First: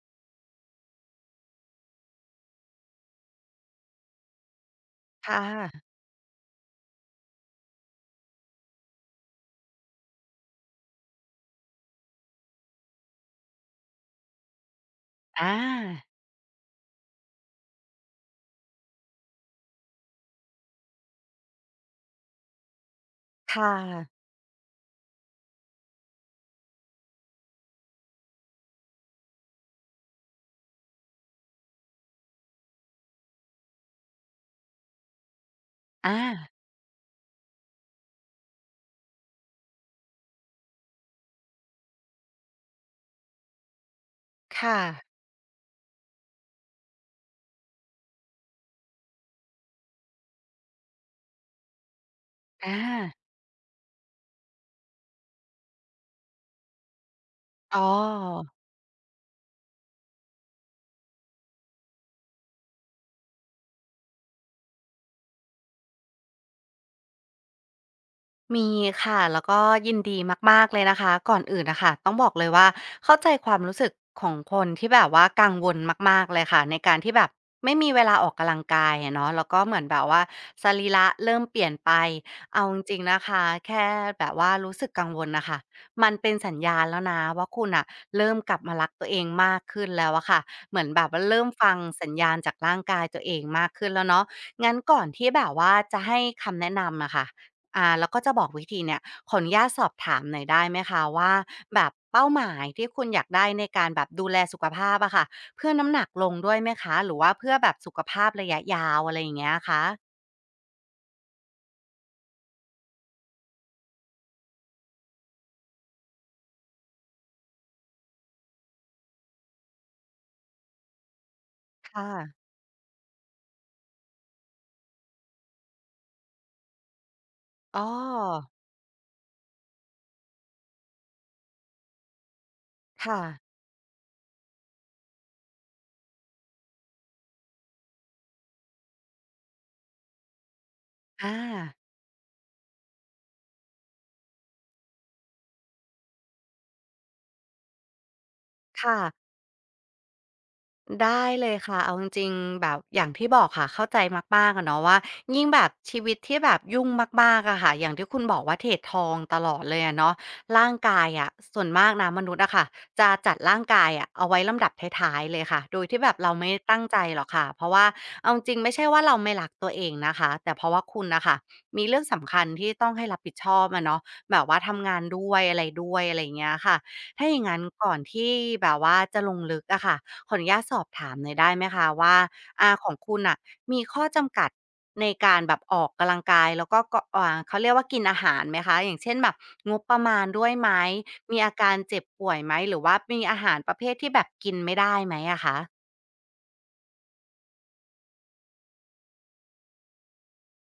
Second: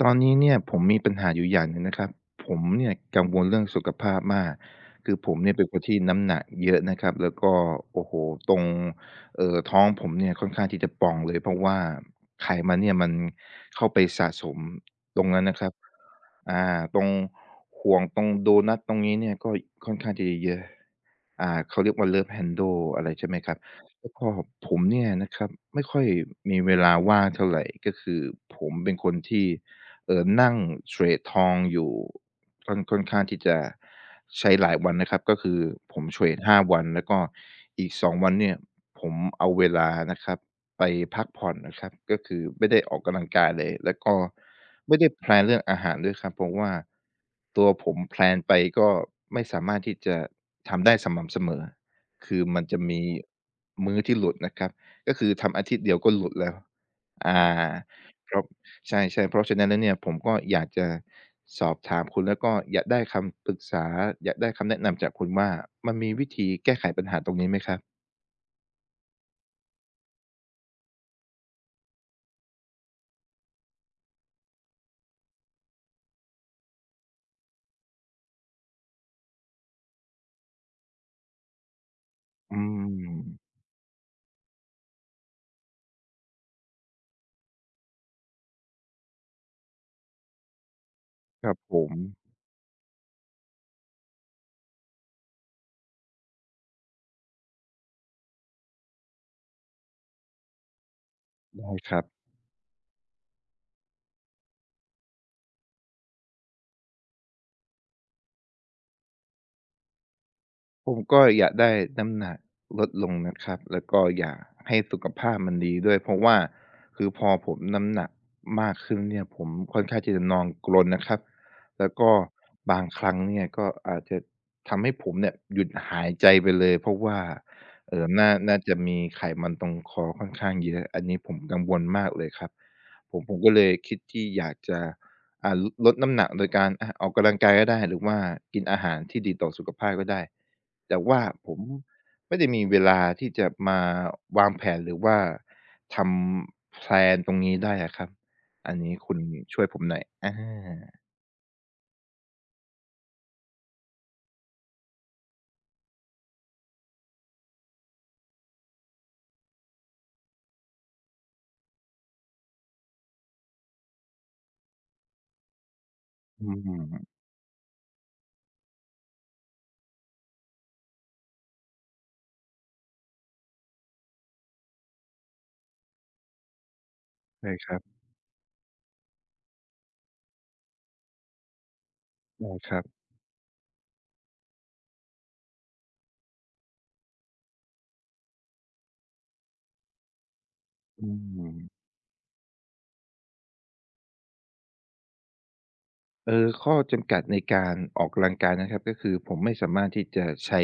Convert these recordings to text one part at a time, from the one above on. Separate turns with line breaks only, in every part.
ตอนนี้เนี่ยผมมีปัญหาอยู่อย่างหนึ่งนะครับผมเนี่ยกังวลเรื่องสุขภาพมากคือ
ค
ผมเนี่ยเป็นคน
่ะ
ที่น้ำหนักเยอะนะครับแล้วก็โอ้โฮตรงท้องผมเนี่ยค่อนข้างที่จะป่องเลยเพราะว่าไขมันเนี่ยมันเข้าไปสะสมตรงนั้น
อา
นะครับอ่าตรงห่วงตรงโดนัตตรงนี้เนี่ยก็ค่อนข้างที่จะเยอะเขาเรียกว่า Love Handle อะไรใช่ไหมครับ
ค่ะ
แล้วก็ผมเนี่ยนะครับไม่ค่อยมีเวลาว่างเท่าไรก็คือผมเป็นคนที่ นั่งเทรดทองอยู่ค่อนข้างที่จะใช้หลายวันนะครับก็คือผม
อา
เทรด5 วันแล้วก็อีก2 วันเนี่ยผมเอาเวลานะครับไปพักผ่อนนะครับก็คือไม่ได้ออกกำลังกายเลยแล้วก็
ค่ะ
ไม่ได้แพลนเรื่องอาหารด้วยครับเพราะว่าตัวผมแพลนไปก็ไม่สามารถที่จะทำได้สม่ำเสมอคือมัน
อา
จะมีมื้อที่หลุดนะครับก็คือทำอาทิตย์เดียวก็หลุดแล้วอา
อ๋
เพราะ
อ
ใช่ๆเพราะฉะนั้นแล้วเนี่ยผมก็อยากจะสอบถามคุณแล้วก็อยากได้คำปรึกษาอยากได้คำแนะนำจากคุณว่ามันมีวิธีแก้ไขปัญหาตรงนี้ไหมครับ
มีค่ะแล้วก็ยินดีมากๆเลยนะคะก่อนอื่นน่ะค่ะต้องบอกเลยว่าเข้าใจความรู้สึกของคนที่แบบว่ากังวลมากๆเลยค่ะในการที่แบบไม่มีเวลาออกกำลังกายอะเนาะแล้วก็เหมือนแบบว่าสรีระเริ่มเปลี่ยนไป
อื
เอาจริงๆนะคะ
ม
แค่แบบว่ารู้สึกกังวลน่ะค่ะมันเป็นสัญญาณแล้วนะว่าคุณน่ะเริ่มกลับมารักตัวเองมากขึ้นแล้วอะค่ะเหมือนแบบว่าเริ่
ค
ม
รับ
ฟั
ผ
ง
ม
สัญญาณจากร่างกายตัวเองมากขึ้นแล้วเนาะงั้นก่อนที่แบบว่าจะให้คำแนะนำอะค่ะ แล้วก็จะบอกวิธีเนี่ยขออนุญาตสอบถามหน่อยได้ไหมคะว่า
ได้
แบบ
ครับ
เป้าหมายที่คุณอยากได้ในการแบบดูแลสุขภาพอะค่ะเพื่อน้ำหนักลงด้วยไหมคะหรือว่าเพื่อแบบสุขภาพระยะยาวอะไรอย่างเงี้ยคะ
ผมก็อยากได้น้ำหนักลดลงนะครับ แล้วก็อยากให้สุขภาพมันดีด้วย เพราะว่าคือพอผมน้ำหนักมากขึ้นเนี่ยผมค่อนข้างที่จะนอนกรนนะครับ แล้ว
ค่ะ
ก็บางครั้งเนี่ยก็อาจจะทำให้ผมเนี่ยหยุดหายใจไปเลย เพราะว่า
อ๋อ
น่าจะมีไขมันตรงคอค่อนข้างเยอะ อันนี้ผมกังวลมากเลยครับผ
ค่ะ
มผมก็เลยคิดที่อยากจะ ดน้ำหนักโดยการออกกำลังกายก็ได้หรือว่ากินอาหารที่ดีต่อสุขภาพก็ได้แต่ว่า
อ
ผม
า
ไม่ได้มีเวลาที่จะมาวางแผนหรือว่าทำแพลนตรงนี้ได้อะครับอันนี้
ค่ะ
คุณช่วยผมหน่อย
ได้เลยค่ะเอาจริงๆแบบอย่างที่บอกค่ะเข้าใจมากๆอะเนาะว่ายิ่งแบบชีวิตที่แบบยุ่งมากๆอะค่ะอย่างที่คุณบอกว่าเทรดทองตลอดเลยอะเนาะร่างกายอะส่วนมากนะมนุษย์อะค่ะจะจัดร่างกายอะเอาไว้ลำดับท้ายๆเลยค่ะโดยที่แบบเรา
อื
ไม่ตั้งใจ
ม
หรอกค่ะเพราะว่าเอาจริงไม่ใช่ว่าเราไม่รักตัวเองนะคะแต่เพราะว่าคุณนะคะมีเรื่องสำคัญที่ต้องให้รับผิดชอบอะเนาะแบบว่าทำงานด้วยอะไรด้วยอะไรอย่างเงี้ยค่ะถ้าอย่าง
ใช่
นั้น
ครับ
ก่อนที่แบบว่าจะลงลึกอะค่ะ ขออนุญาตสอบถามหน่อยได้ไหมคะว่า
ได้
อ่า
ครั
ข
บ
องคุณน่ะมีข้อจำกัดในการแบบออกกำลังกายแล้วก็ก็เขาเรียกว่ากินอาหารไหมคะอย่างเช่นแบบงบประมาณด้วยไหม
อื
มีอาการ
ม
เจ็บป่วยไหมหรือว่ามีอาหารประเภทที่แบบกินไม่ได้ไหมอะคะ
เออข้อจำกัดในการออกกำลังกายนะครับก็คือผมไม่สามารถที่จะใช้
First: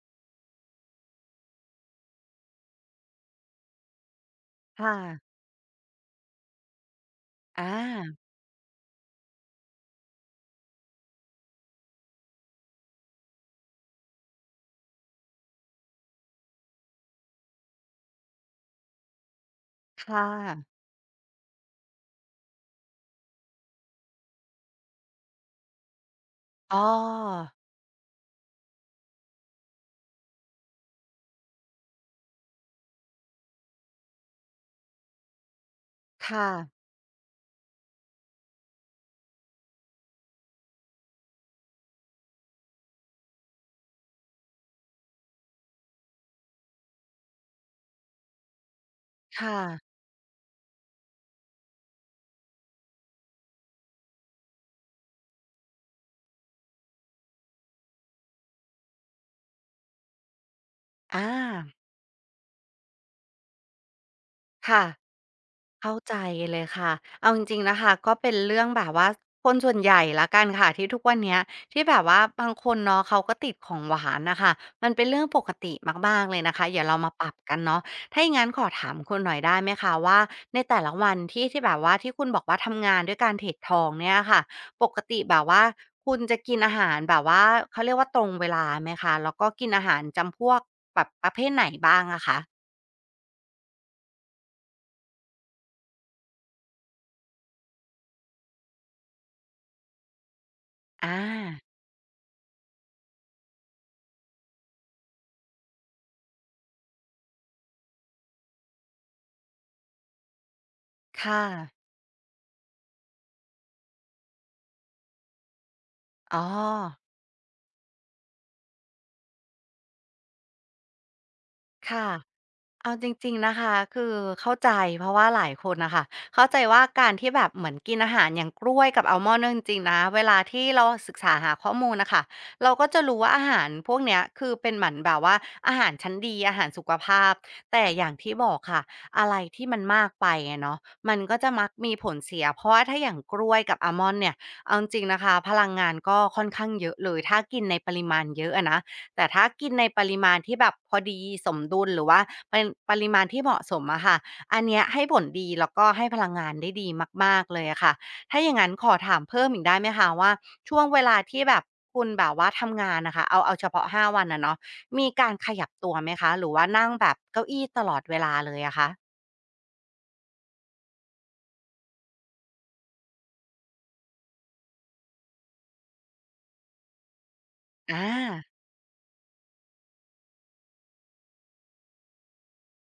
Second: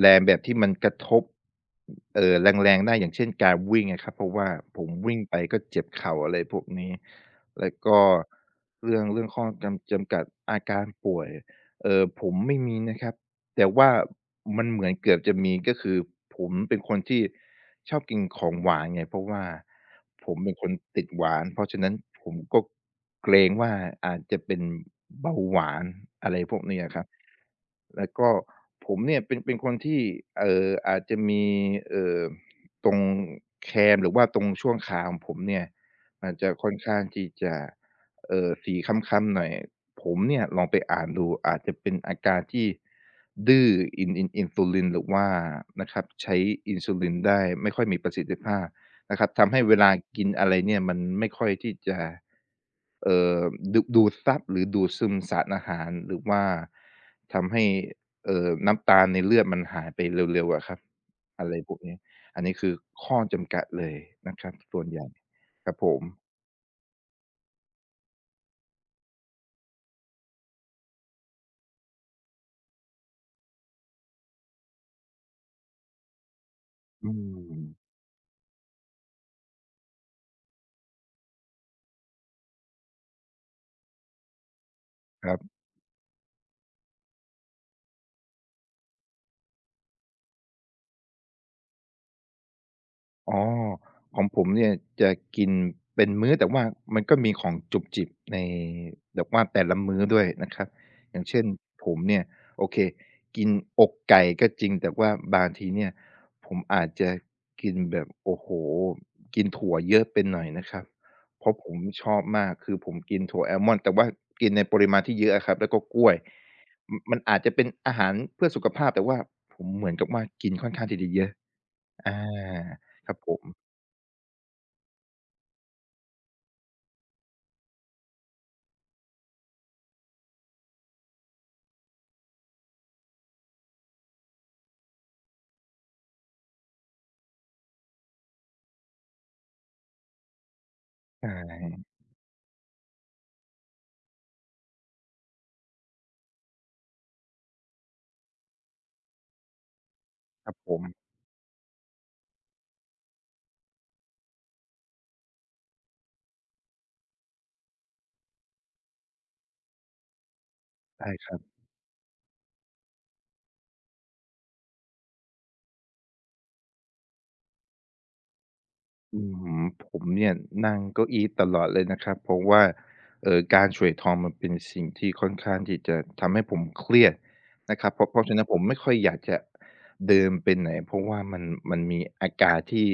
แรงแบบที่มันกระทบเอ่อแรงๆได้อย่างเช่นการวิ่งอะครับเพราะว่าผม
ค่ะ
วิ่งไปก็เจ็บเข่าอะไรพวกนี้
อ
แล้วก็
า
เรื่องข้อจำกัดอาการป่วยผมไม่มีนะครับแต่ว่ามันเหมือนเกือบจะมีก็คือผมเป็นคนที่ ชอบกินของหวานไงเพราะว่า
ค่
ผมเป็นค
ะ
นติดหวานเพราะฉะนั้นผมก็เกรงว่าอาจจะเป็นเบาหวานอะไรพวก
อ๋อ
นี้อะครับแล้วก็ผมเนี่ยเป็นคนที่อาจจะมีเอ่อตรงแคมหรือว่าตรงช่วงขาของผมเนี่ยมัน
ค่ะ
จะค่อนข้างที่จะสีคล้ำๆหน่อย ผมเนี่ยลองไปอ่านดูอาจจะเป็นอาการที่ดื้ออินซูลินหรือว่านะครับใช้อินซูลินได้ไม่ค่อยมีประสิทธิภาพนะครับทำ
ค่ะ
ให้เวลากินอะไรเนี่ยมันไม่ค่อยที่จะเอ่อดูดซับหรือดูดซึมสารอาหารหรือว่าทำให้น้ำตาลในเลือดมันหายไปเร็วๆอะครับ
อ
อะไรพวก
า
นี้อันนี้คือข้อจำกัดเลยนะครับส่
ค่ะ
วนใหญ่ครับผ
เข้าใจ
ม
เลยค่ะ เอาจริงๆนะคะก็เป็นเรื่องแบบว่าคนส่วนใหญ่ละกันค่ะที่ทุกวันเนี้ยที่แบบว่าบางคนเนาะเขาก็ติดของหวานนะคะมันเป็นเรื่องปกติมากๆเลยนะคะเดี๋ยวเรา
อื
มาปรับกัน
ม
เนาะถ้าอย่างนั้นขอถามคุณหน่อยได้ไหมคะว่าในแต่ละวันที่แบบว่าที่คุณบอกว่าทำงานด้วยการเทรดทองเนี่ยค่ะปกติ
ค
แบ
รั
บ
บ
ว่าคุณจะกินอาหารแบบว่าเขาเรียกว่าตรงเวลาไหมคะแล้วก็กินอาหารจำพวกแบบประเภทไหนบ้างอะคะ
อ๋อของผมเนี่ยจะกินเป็นมื้อแต่ว่ามันก็มีของจุบจิบในแบบว่าแต่ละมื้อด้วยนะครับ
อ
อย่างเช่น
า
ผมเนี่ยโอเคกินอกไก่ก็จริงแต่ว่าบางทีเนี่ยผมอาจจะกินแบบโอ้โฮกินถั่วเยอะไปหน่อยนะครับ
ค่ะ
เพราะผมชอบมากคือผมกินถั่วอัลมอนด์แต่ว่ากินในปริมาณที่เยอะอะครับแล้วก็กล้วย
อ๋อ
มันอาจจะเป็นอาหารเพื่อสุขภาพแต่ว่าผมเหมือนกับว่ากินค่อนข้างที่จะเยอะ
ค่ะ
อา
เอาจ
ครับผ
ริง
ม
ๆนะคะคือเข้าใจเพราะว่าหลายคนน่ะค่ะเข้าใจว่าการที่แบบเหมือนกินอาหารอย่างกล้วยกับอัลมอนด์เนี่ยจริงๆนะเวลาที่เราศึกษาหาข้อมูลน่ะค่ะเราก็จะรู้ว่าอาหารพวกเนี้ยคือเป็นเหมือนแบบว่าอาหารชั้นดีอาหารสุขภาพแต่อย่างที่บอกค่ะอะไรที่มันมากไปอะเนาะมัน
ใช
ก็จะมัก
่
มีผลเสียเพราะว่าถ้าอย่างกล้วยกับอัลมอนด์เนี่ยเอาจริงๆนะคะพลังงานก็ค่อนข้างเยอะเลยถ้ากินในปริมาณเยอะอะนะ แต่ถ้ากินในปริมาณ
ครั
ที่
บ
แบ
ผ
บ
ม
พอดีสมดุลหรือว่าเป็นปริมาณที่เหมาะสมอะค่ะอันเนี้ยให้ผลดีแล้วก็ให้พลังงานได้ดีมากๆเลยอะค่ะถ้าอย่างงั้นขอถามเพิ่มอีกได้ไหมคะว่าช่วงเว
ใช่
ลา
ครับ
ที่แบบคุณแบบว่าทำงานน่ะค่ะเอาเฉพาะ5วันอะเนาะมีการขยับตัวไหมคะหรือว่านั่งแบบเก้าอี้ตลอดเวลาเลยอะคะ
อื้อฮือผมเนี่ยนั่งเก้าอี้ตลอดเลยนะครับเพราะว่าการเทรดทองมันเป็นสิ่งที่ค่อนข้างที่จะทำให้ผมเครียดนะครับเพ
อา
ราะเพราะฉะนั้นผมไม่ค่อยอยากจะเดินไปไหนเพราะว่ามันมีอาการที่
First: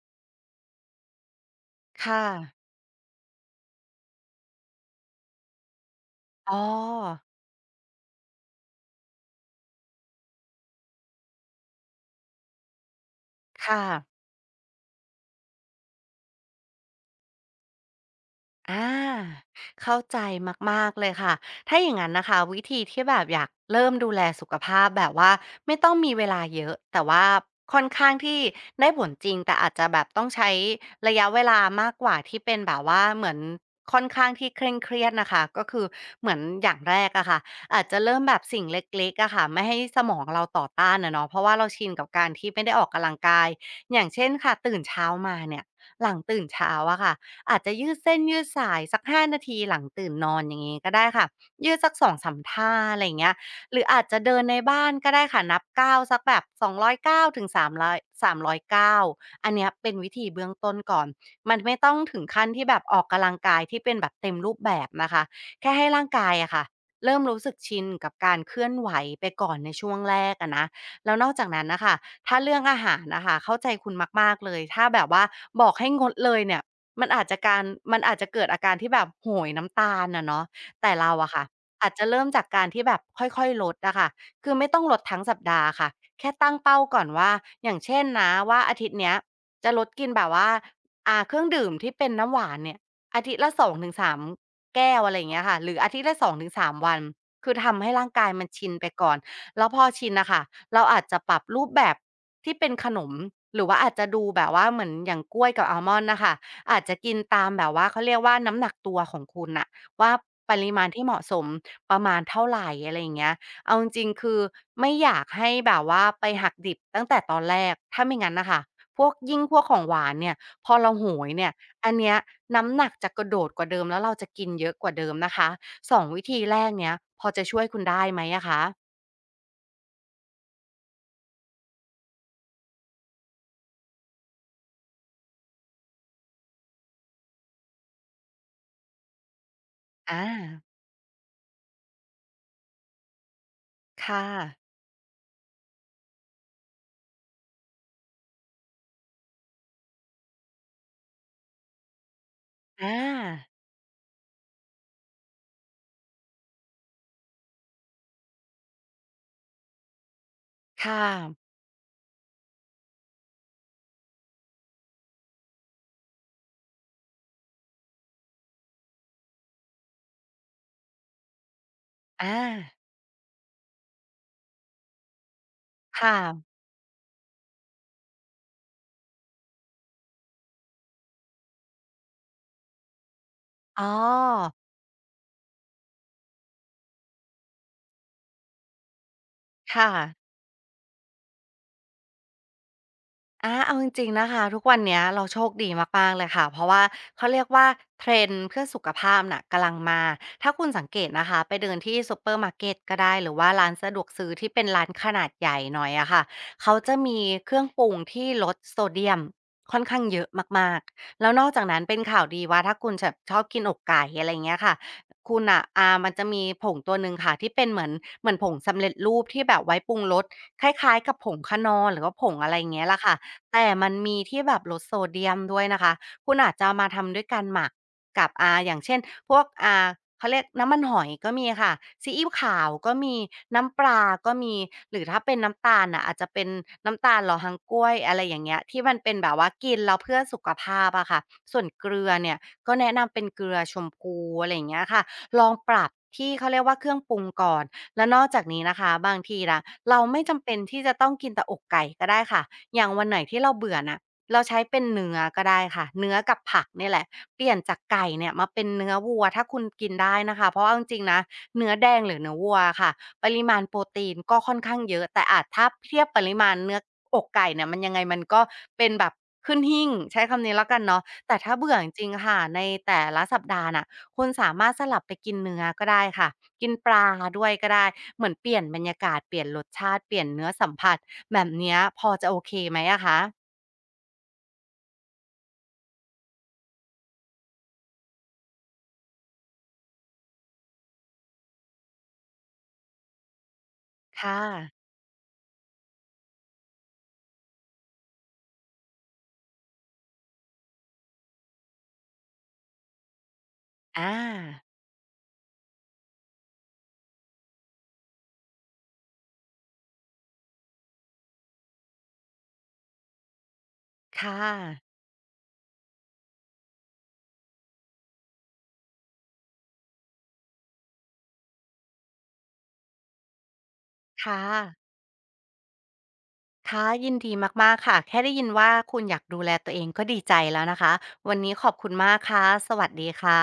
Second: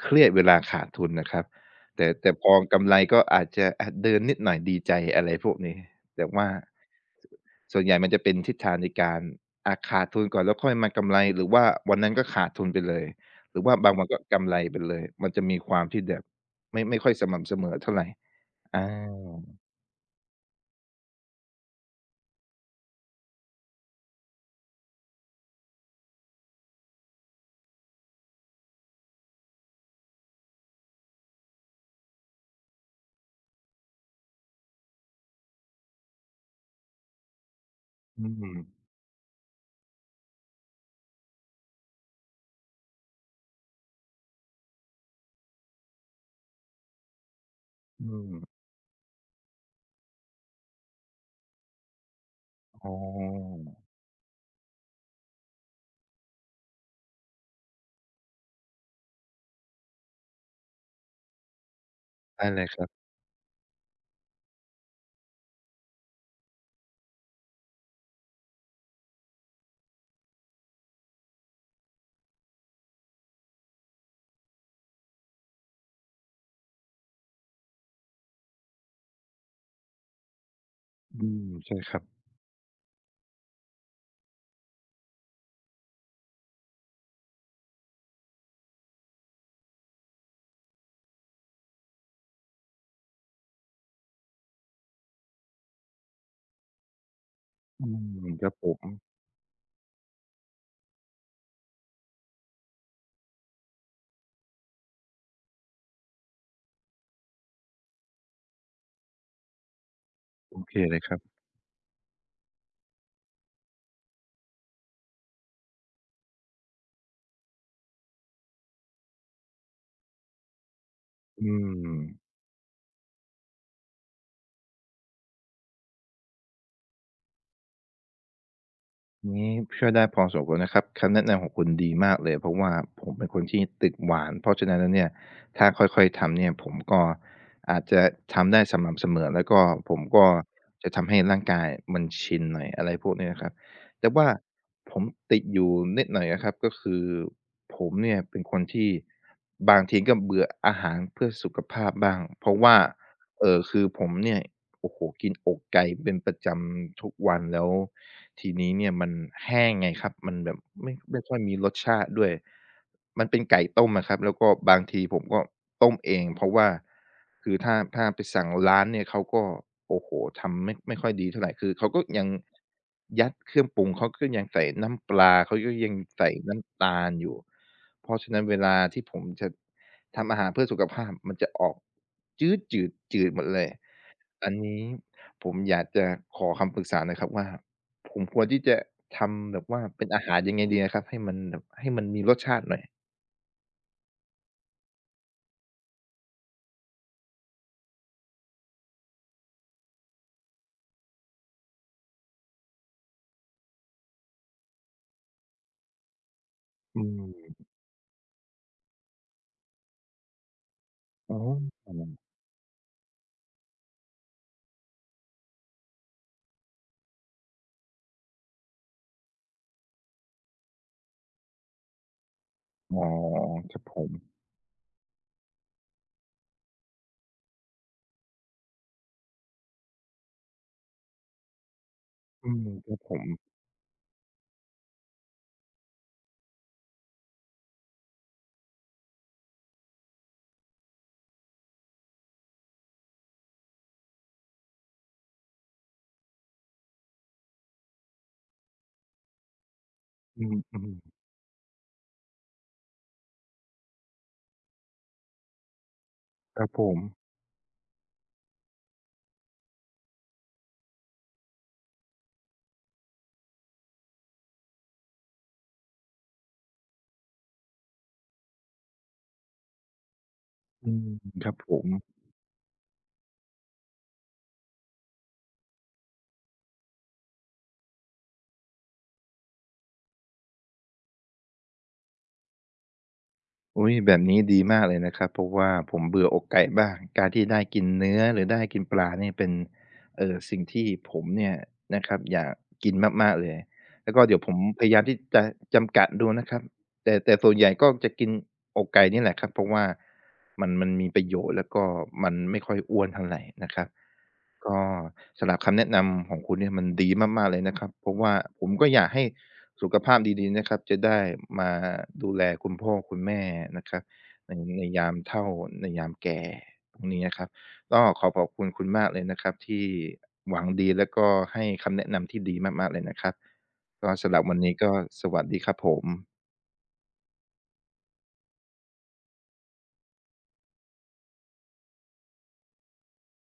เครียดเวลาขาดทุนนะครับแต่
ค่ะ
แต่พอกำไรก็อาจจะอะเดินนิดหน่อยดีใจอะไรพวกนี้แต่ว่า
อ๋อ
สส่วนใหญ่มันจะเป็นทิศทางในการอะขาดทุนก่อนแล้วค่อยมากำไรหรือว่าวันนั้นก็ขาดทุนไปเลย หรือว่า
ค่ะ
บางวันก็กำไรไปเลย มันจะมีความที่แบบไม่ค่อยสม่ำเสมอเท่าไร
อ่า
อา
เข้าใจมากๆเลยค่ะถ้าอย่างนั้นนะคะวิธีที่แบบอยากเริ่มดูแลสุขภาพแบบว่าไม่ต้องมีเวลาเยอะแต่ว่าค่อนข้างที่ได้ผลจริงแต่อาจจะแบบต้องใช้ระยะเวลามากกว่าที่เป็นแบบว่าเหมือนค่อนข้างที่เคร่งเครียดนะคะก็คือเหมือนอย่างแรกอะค่ะอาจจะเริ่ม
อื
แบบ
ม
สิ่งเล็กๆอะค่ะไม่ให้สมองเราต่อต้านนะเนาะเพราะว่าเราชินกับการที่ไม่ได้ออกกำลังกายอย่างเช่นค่ะตื่นเช้ามาเนี่ยหลังตื่นเช้าอะค่ะ อาจจะยืด
อื
เส้น
ม
ยืดสายสัก5นาทีหลังตื่นนอนอย่างงี้ก็ได้ค่ะยืดสัก2มท่า
อ๋
อะไรอย่างเงี้ย
อ
หรืออาจจะเดินในบ้านก็ได้ค่ะนับก้าวสักแบบ2้9ถึง300 309อยสามร้อยเก้าอันเนี้ยเป็นวิธีเบื้องต้นก่อนมันไม่ต้องถึงขั้
ได้
น
เล
ที่
ย
แบ
ค
บ
รั
อ
บ
อกกำลังกายที่เป็นแบบเต็มรูปแบบนะคะแค่ให้ร่างกายอะค่ะเริ่มรู้สึกชินกับการเคลื่อนไหวไปก่อนในช่วงแรกอะนะแล้วนอกจากนั้นน่ะค่ะถ้าเรื่องอาหารน่ะค่ะเข้าใจคุณมากๆเลยถ้าแบบว่าบอกให้งดเลยเนี่ย มันอาจจะการมันอาจจะเกิดอาการที่แบบโหยน้ำตาลอะเนาะแต่เรา
อื
อะ
ม
ค่ะ
ใช่
อา
ค
จ
รับ
จะเริ่มจากการที่แบบค่อยๆลดอะค่ะคือไม่ต้องลดทั้งสัปดาห์ค่ะแค่ตั้งเป้าก่อนว่าอย่างเช่นนะว่าอาทิตย์เนี้ยจะลดกินแบบว่าเครื่องดื่มที่เป็นน้ำหวานเนี่ยอาทิตย์ละสองถึงสามแก้วอะไรอย่างเงี้ยค่ะหรืออาทิตย์ละสองถึงสามวันคือทำ
อื
ให้ร่างกา
ม
ย
ค
มัน
รับผ
ชิน
ม
ไปก่อนแล้วพอชินน่ะค่ะเราอาจจะปรับรูปแบบที่เป็นขนมหรือว่าอาจจะดูแบบว่าเหมือนอย่างกล้วยกับอัลมอนด์น่ะค่ะ อาจจะกินตามแบบว่าเขาเรียกว่าน้ำหนักตัวของคุณน่ะว่าป
โอ
ริ
เค
มาณ
เลย
ที่
ค
เห
รับ
มาะสมประมาณเท่าไรอะไรอย่างเงี้ยเอาจริงๆคือไม่อยากให้แบบว่าไปหักดิบตั้งแต่ตอนแรกถ้าไม่งั้นน่ะค่ะพวกยิ่งพวกของหวานเนี่ยพอเราโหยเนี่
อื
ยอัน
ม
เนี้ยน้ำหนักจะกระโดดกว่าเดิมแล้วเราจะกินเยอะกว่าเดิมนะคะสองวิธีแรกเนี้ยพอจะช่วยคุณได้ไหมอะคะ
นี้ช่วยได้พอสมควรนะครับคำแนะนำของคุณดีมากเลยเพราะว่าผมเป็นคนที่ติดหวานเพราะฉะนั้นแล้วเนี่ยถ้าค่อยๆทำเนี่ยผมก็อาจจะทำได้สม่ำเสมอแล้วก็ผม
อ
ก็
า
จะทำให้ร่างกายมันชินหน่อยอะไรพวกนี้นะครับแต่
ค่ะ
ว่าผมติดอยู่นิดหน่อยอะครับก็คือผมเนี่ยเป็นคนที่บางทีก็เบื่ออาหารเพื่อสุขภาพบ้างเพราะว่า
อา
คือผมเนี่ย โอ้โฮกินอกไก่เป็นประจำทุกวันแล้วทีนี้เนี่ยมันแห้งไงครับมันแบบไม่
ค่ะ
ไม่ค่อยมีรสชาติด้วยมันเป็นไก่ต้มอะครับแล้วก็บางทีผมก็ต้มเองเพราะว่าคือถ้าไปสั่งร้านเนี่ยเขาก็โอ้โฮทำไม่ค่อยดีเท่าไรคือเขาก็ยัง
อา
ยัดเครื่องปรุงเขาก็ยังใส่น้ำปลาเขาก็ยัง
ค
ใส่
่ะ
น้ำตาลอยู่ เพราะฉะนั้นเวลาที่ผมจะทำอาหารเพื่อสุขภาพ มันจะออกจืดจืดจืดหมดเลย
อ๋อ
อันนี้ผมอยากจะขอคำปรึกษาหน่อยครับว่าผมควรที่จะทำแบบว่า
ค่ะ
เป็นอาหารยังไงดีนะครับให้มันแบบให้มันมีรสชาติหน่อย
อาเอาจริงๆนะคะทุกวันเนี้ยเราโชคดีมากๆเลยค่ะเพราะว่าเขาเรียกว่าเทรนด์เพื่อสุขภาพน่ะกำลังมาถ้าคุณสังเกตนะคะไปเดินที่ซูเปอร์มาร์เกตก็ได้หรือว่าร้านสะดวกซื้อที่เป็นร้านขนาดใหญ่หน่อยอะค่ะเขาจะ
อื
มีเค
ม
รื่องปรุงที่ลดโซเดียมค่อนข้างเยอะมากๆแล้ว
อ๋
นอกจากนั้นเป็น
อ
ข่าวดีว่าถ้าคุณแบบชอบกินอกไก่อะไราเงี้ยค่ะคุณอะมันจะมีผงตัวหนึ่งค่ะที่เป็นเหมือนผงสำเร็จรูปที่แบบไว้ปรุงรสคล้ายๆกับผงคนอร์หรือว่าผงอะไรย่างเงี้ย
อ๋
ละ
อ
ค่ะ แต่
ครับ
มัน
ผม
มีที่แบบลดโซเดียมด้วยนะคะคุณอาจจะเอามาทำด้วยการหมักกับอย่างเช่นพวกเขาเรียกน้ำมันหอยก็มีค่ะซีอิ๊ว
อื
ขา
ม
ว
ค
ก็
รับผ
มี
ม
น้ำปลาก็มีหรือถ้าเป็นน้ำตาลน่ะอาจจะเป็นน้ำตาลหล่อฮังก๊วยอะไรอย่างเงี้ยที่มันเป็นแบบว่ากินแล้วเพื่อสุขภาพอะค่ะส่วนเกลือเนี่ยก็แนะนำเป็นเกลือชมพูอะไรอย่างเงี้ยค่ะลองปรับที่เขาเรียกว่าเครื่องปรุงก่อนและนอกจากนี้นะคะบางทีนะเราไม่
อื
จำเป็นที่จะต้อ
ม
งกินแต่อกไก่ก็ได้ค่ะ อย่างวันไหนที่เราเบื่อน่ะเราใช้เป็นเนื้อก็ได้ค่ะเนื้อกับ
ๆค
ผัก
รับผ
เนี่ย
ม
แหละเปลี่ยนจากไก่เนี่ยมาเป็นเนื้อวัวถ้าคุณกินได้นะคะเพราะเอาจริงๆนะเนื้อแดงหรือเนื้อวัวอะค่ะปริมาณโปรตีนก็ค่อนข้างเยอะแต่อาจถ้าเทียบปริมาณเนื้ออกไก่เนี่ยมันยังไงมันก็เป็นแบบขึ้นหิ้งใช้คำนี้แล้วกัน
อื
เนาะ
ม
แต่
ครั
ถ้า
บผ
เบื่อจ
ม
ริงๆค่ะในแต่ละสัปดาห์น่ะคุณสามารถสลับไปกินเนื้อก็ได้ค่ะกินปลาด้วยก็ได้เหมือนเปลี่ยนบรรยากาศเปลี่ยนรสชาติเปลี่ยนเนื้อสัมผัส แบบเนี้ยพอจะโอเคไหมอะคะ
อุ๊ยแบบนี้ดีมากเลยนะครับเพราะว่าผมเบื่ออกไก่บ้างการที่ได้กินเนื้อหรือได้กินปลาเนี่ยเป็นสิ่งที่ผมเนี่ยนะครับอยากกินมากๆเลยแล้วก็
ค่ะ
เดี๋ยวผมพยายามที่จะจำกัดดูนะครับแต่ส่วนใหญ่ก็จะกินอกไก่นี่แหละครับเพราะว่ามันมีประโยชน์แล้วก็มันไม่ค่อยอ้วนเท่าไรนะครับ
อา
ก็สำหรับคำแนะนำของคุณเนี่ยมันดีมากๆเลยนะครับเพราะว่าผมก็อยากให้สุขภาพดีๆนะครับจะได้มาดูแลคุณพ่อคุณแม่นะครับ
ค่ะ
ในยามเฒ่าในยามแก่ตรงนี้นะครับก็ขอบคุณคุณมากเลยนะครับที่หวังดีแล้วก็ให้คำแนะนำที่ดีมากๆเลยนะครับก็สำห
ค่ะ
รับวันนี้ก็สวัสดีครับผม
ค่ะ ยินดีมากๆค่ะ แค่ได้ยินว่าคุณอยากดูแลตัวเองก็ดีใจแล้วนะคะ วันนี้ขอบคุณมากค่ะ สวัสดีค่ะ